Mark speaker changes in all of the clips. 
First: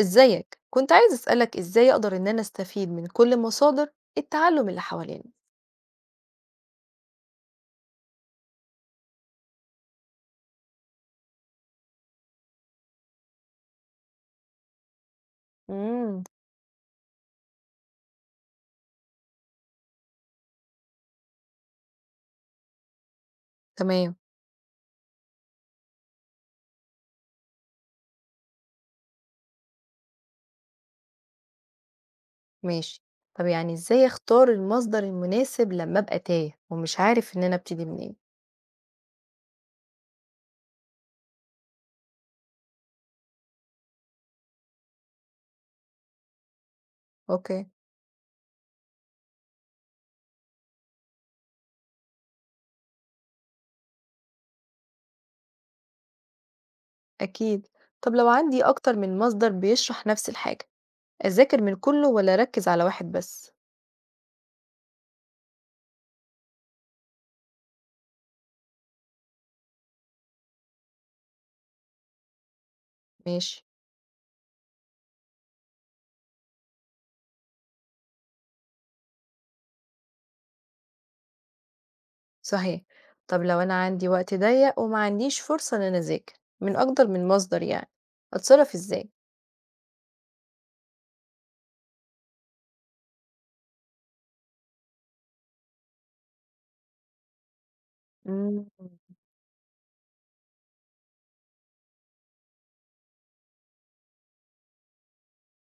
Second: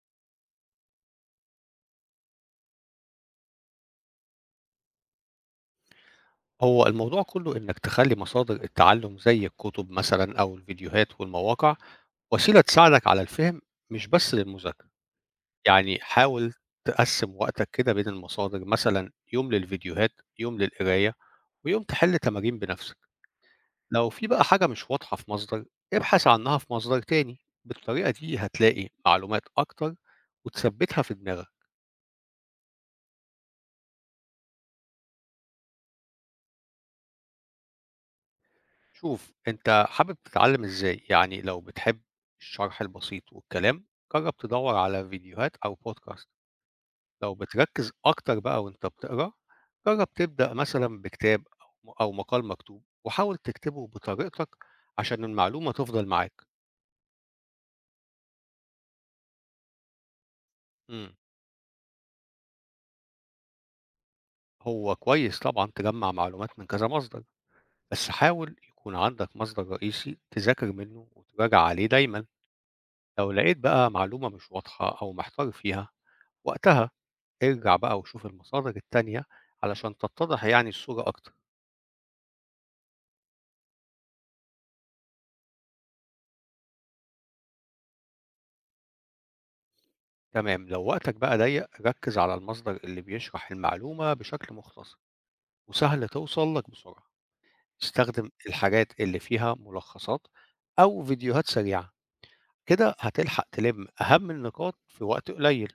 Speaker 1: ازيك، كنت عايز اسالك ازاي اقدر ان انا استفيد من كل مصادر التعلم اللي حوالينا؟
Speaker 2: هو الموضوع كله إنك تخلّي مصادر التعلُّم زي الكُتب مثلًا أو الفيديوهات والمواقع وسيلة تساعدك على الفهم مش بس للمذاكرة، يعني
Speaker 1: امم.
Speaker 2: حاول تقسِّم وقتك كده بين المصادر، مثلًا يوم للفيديوهات، يوم للقراية، ويوم تحِل تمارين بنَفْسك. لو
Speaker 1: تمام.
Speaker 2: في بقى حاجة مش واضحة في مصدر، ابحث عنها في مصدر تاني، بالطريقة دي هتلاقي معلومات أكتر وتثبِّتها في دماغك.
Speaker 1: ماشي. طب يعني ازاي اختار المصدر المناسب لما ابقى تايه ومش عارف ان انا ابتدي منين؟
Speaker 2: شوف أنت حابب تتعلم إزاي؟ يعني لو بتحب الشرح البسيط والكلام جرب تدور على فيديوهات أو بودكاست. لو
Speaker 1: اوكي.
Speaker 2: بتركز أكتر بقى وأنت بتقرأ جرب تبدأ مثلا بكتاب أو مقال مكتوب وحاول تكتبه بطريقتك عشان المعلومة تفضل معاك.
Speaker 1: اكيد. طب لو عندي اكتر من مصدر بيشرح نفس الحاجه
Speaker 2: مم.
Speaker 1: اذاكر من كله ولا اركز على واحد بس؟
Speaker 2: هو كويس طبعا تجمع معلومات من كذا مصدر، بس حاول يكون عندك مصدر رئيسي تذاكر منه وتراجع عليه دايما. لو لقيت
Speaker 1: ماشي.
Speaker 2: بقى معلومة مش واضحة أو محتار فيها وقتها ارجع بقى وشوف المصادر التانية علشان تتضح يعني الصورة أكتر.
Speaker 1: صحيح. طب لو انا عندي وقت ضيق وما عنديش فرصه ان انا اذاكر من اكتر من مصدر يعني اتصرف ازاي؟
Speaker 2: تمام لو وقتك بقى ضيق ركز على المصدر اللي بيشرح المعلومة بشكل مختصر وسهل توصل لك بسرعة. استخدم
Speaker 1: امم.
Speaker 2: الحاجات اللي فيها ملخصات أو فيديوهات سريعة، كده هتلحق تلم أهم النقاط في وقت قليل.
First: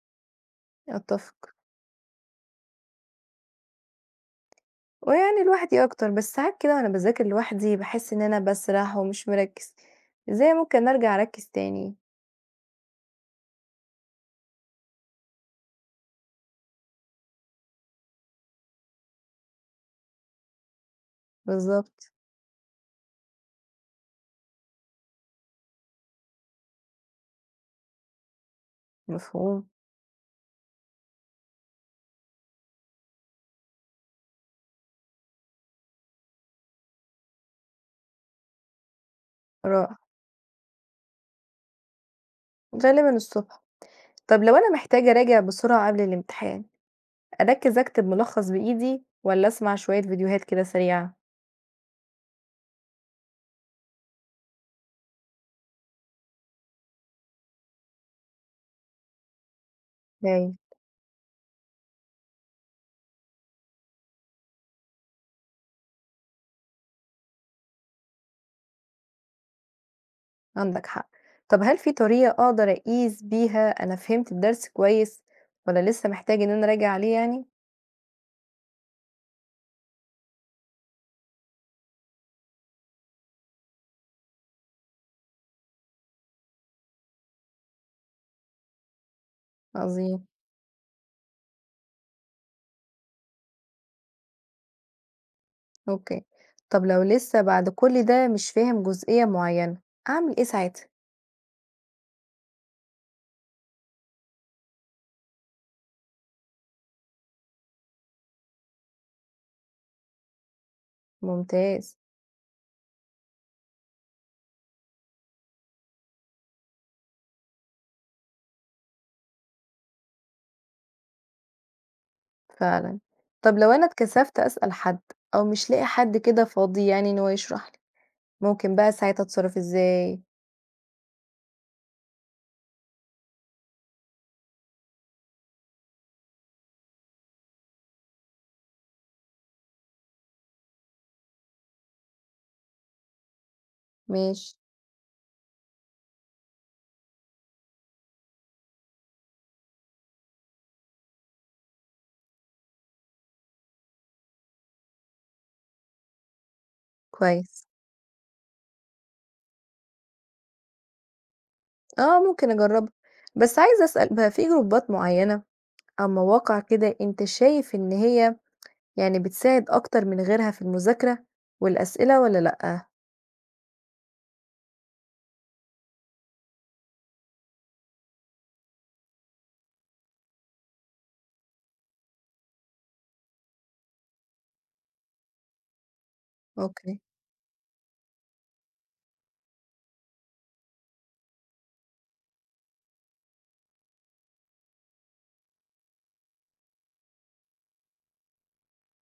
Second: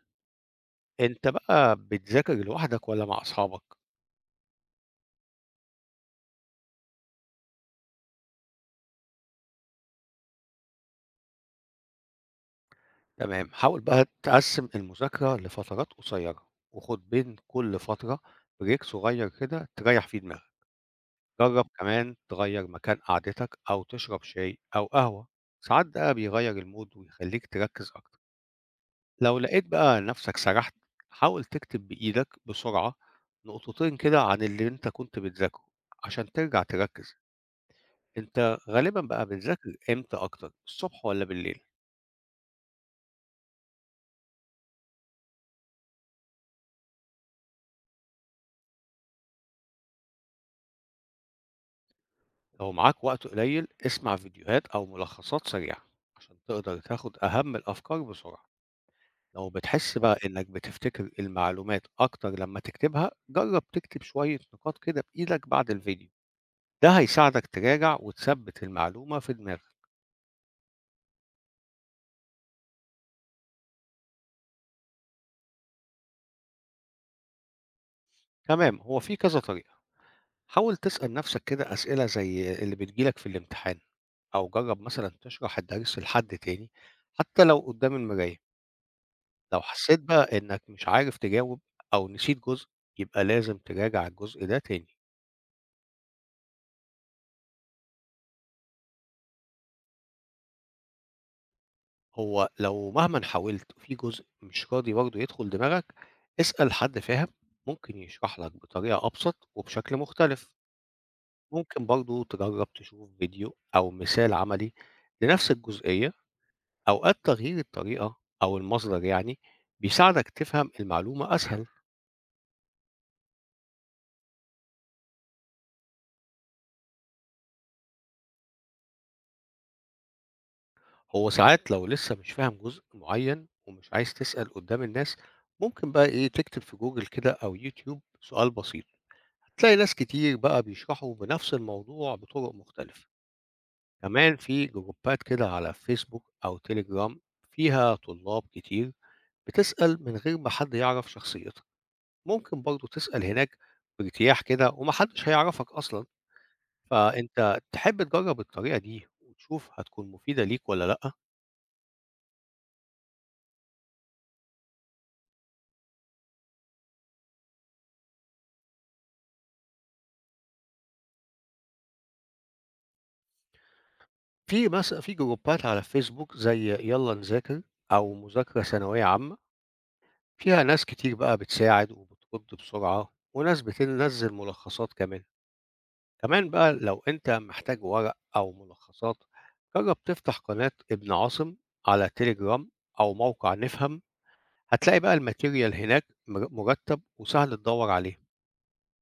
Speaker 2: أنت
Speaker 1: اتفق.
Speaker 2: بقى بتذاكر لوحدك ولا مع أصحابك؟
Speaker 1: ويعني لوحدي أكتر، بس ساعات كده وأنا باذاكر لوحدي باحس إن أنا باسرح ومش مركّز، إزاي ممكن أرجع أركّز تاني؟
Speaker 2: تمام حاول بقى تقسم المذاكرة لفترات قصيرة وخد بين كل فترة بريك صغير كده تريح فيه دماغك. جرّب
Speaker 1: بالضبط.
Speaker 2: كمان تغيّر مكان قعدتك أو تشرب شاي أو قهوة، ساعات ده بيغيّر المود ويخلّيك تركّز أكتر. لو لقيت
Speaker 1: مفهوم.
Speaker 2: بقى نَفْسك سَرحت، حاول تكتب بإيدك بسرعة نقطتين كده عن اللي أنت كنت بتذاكره عشان ترجع تركّز. أنت غالبًا بقى بتذاكر
Speaker 1: رائع.
Speaker 2: إمتى أكتر، الصبح والّا بالليل؟
Speaker 1: غالبًا الصبح. طب لو أنا محتاجة أراجع بسرعة قبل الامتحان، أركّز أكتب ملخص بإيدي والّا أسمع شوية فيديوهات كده سريعة؟
Speaker 2: لو معاك وقت قليل، اسمع فيديوهات أو ملخصات سريعة عشان تقدر تاخُد أهم الأفكار بسرعة. لو بتحس بقى إنك
Speaker 1: هايل.
Speaker 2: بتفتكر المعلومات أكتر لما تكتبها جرب تكتب شوية نقاط كده بإيدك بعد الفيديو، ده هيساعدك تراجع وتثبت المعلومة في دماغك.
Speaker 1: عندك حق. طب هل في طريقة أقدر أقيس بيها أنا فهمت الدرس كويس والّا لسه محتاج إن أنا أراجع عليه يعني؟
Speaker 2: تمام هو في كذا طريقة، حاول تسأل نفسك كده أسئلة زي اللي بتجيلك في الامتحان، أو جرب مثلا تشرح الدرس لحد تاني حتى لو قدام المراية. لو حسيت
Speaker 1: عظيم.
Speaker 2: بقى إنك مش عارف تجاوب أو نسيت جزء يبقى لازم تراجع الجزء ده تاني.
Speaker 1: أوكي. طب لو لسه بعد كل ده مش فاهم جزئية معينة، أعمل إيه ساعتها؟
Speaker 2: هو لو مهمًا حاولت في جزء مش راضي برضه يدخل دماغك، اسأل حد فاهم ممكن يشرح لك بطريقة أبسط وبشكل مختلف. ممكن
Speaker 1: ممتاز.
Speaker 2: برضه تجرب تشوف فيديو أو مثال عملي لنفس الجزئية، أوقات تغيير الطريقة أو المصدر يعني بيساعدك تفهم المعلومة أسهل.
Speaker 1: فعلًا. طب لو أنا اتكسفت أسأل حد أو مش لاقي حد كده فاضي يعني إن هو يشرح لي، ممكن بقى ساعتها أتصرف إزاي؟
Speaker 2: هو ساعات لو لسه مش فاهم جزء معين ومش عايز تسأل قدام الناس، ممكن بقى إيه تكتب في جوجل كده أو يوتيوب سؤال بسيط تلاقي ناس كتير بقى بيشرحوا بنفس الموضوع بطرق مختلفة. كمان
Speaker 1: ماشي.
Speaker 2: في جروبات كده على فيسبوك أو تليجرام فيها طلاب كتير بتسأل من غير ما حد يعرف شخصيتك، ممكن برضو تسأل هناك بارتياح كده ومحدش هيعرفك أصلا. فأنت
Speaker 1: كويس.
Speaker 2: تحب تجرب الطريقة دي وتشوف هتكون مفيدة ليك ولا لأ؟
Speaker 1: آه، ممكن أجربها. بس عايزة أسأل بقى في جروبات معينة أو مواقع كده أنت شايف إن هي يعني بتساعد أكتر من غيرها في المذاكرة والأسئلة والّا لأ؟
Speaker 2: في مثلا في جروبات على فيسبوك زي يلا نذاكر أو مذاكرة ثانوية عامة فيها ناس كتير بقى بتساعد وبترد بسرعة وناس بتنزل ملخصات كمان. كمان بقى
Speaker 1: أوكي.
Speaker 2: لو أنت محتاج ورق أو ملخصات جرب تفتح قناة ابن عاصم على تليجرام أو موقع نفهم، هتلاقي بقى الماتيريال هناك مرتب وسهل تدور عليه.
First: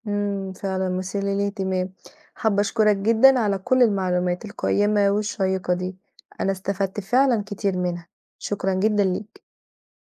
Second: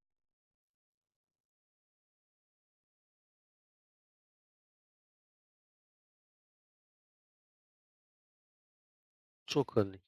Speaker 1: فعلًا مثير للاهتمام. حابة أشكرك جدًا على كل المعلومات القيّمة والشيّقة دي، أنا استفدت فعلًا كتير منها، شكرًا جدًا ليك.
Speaker 2: شكرا.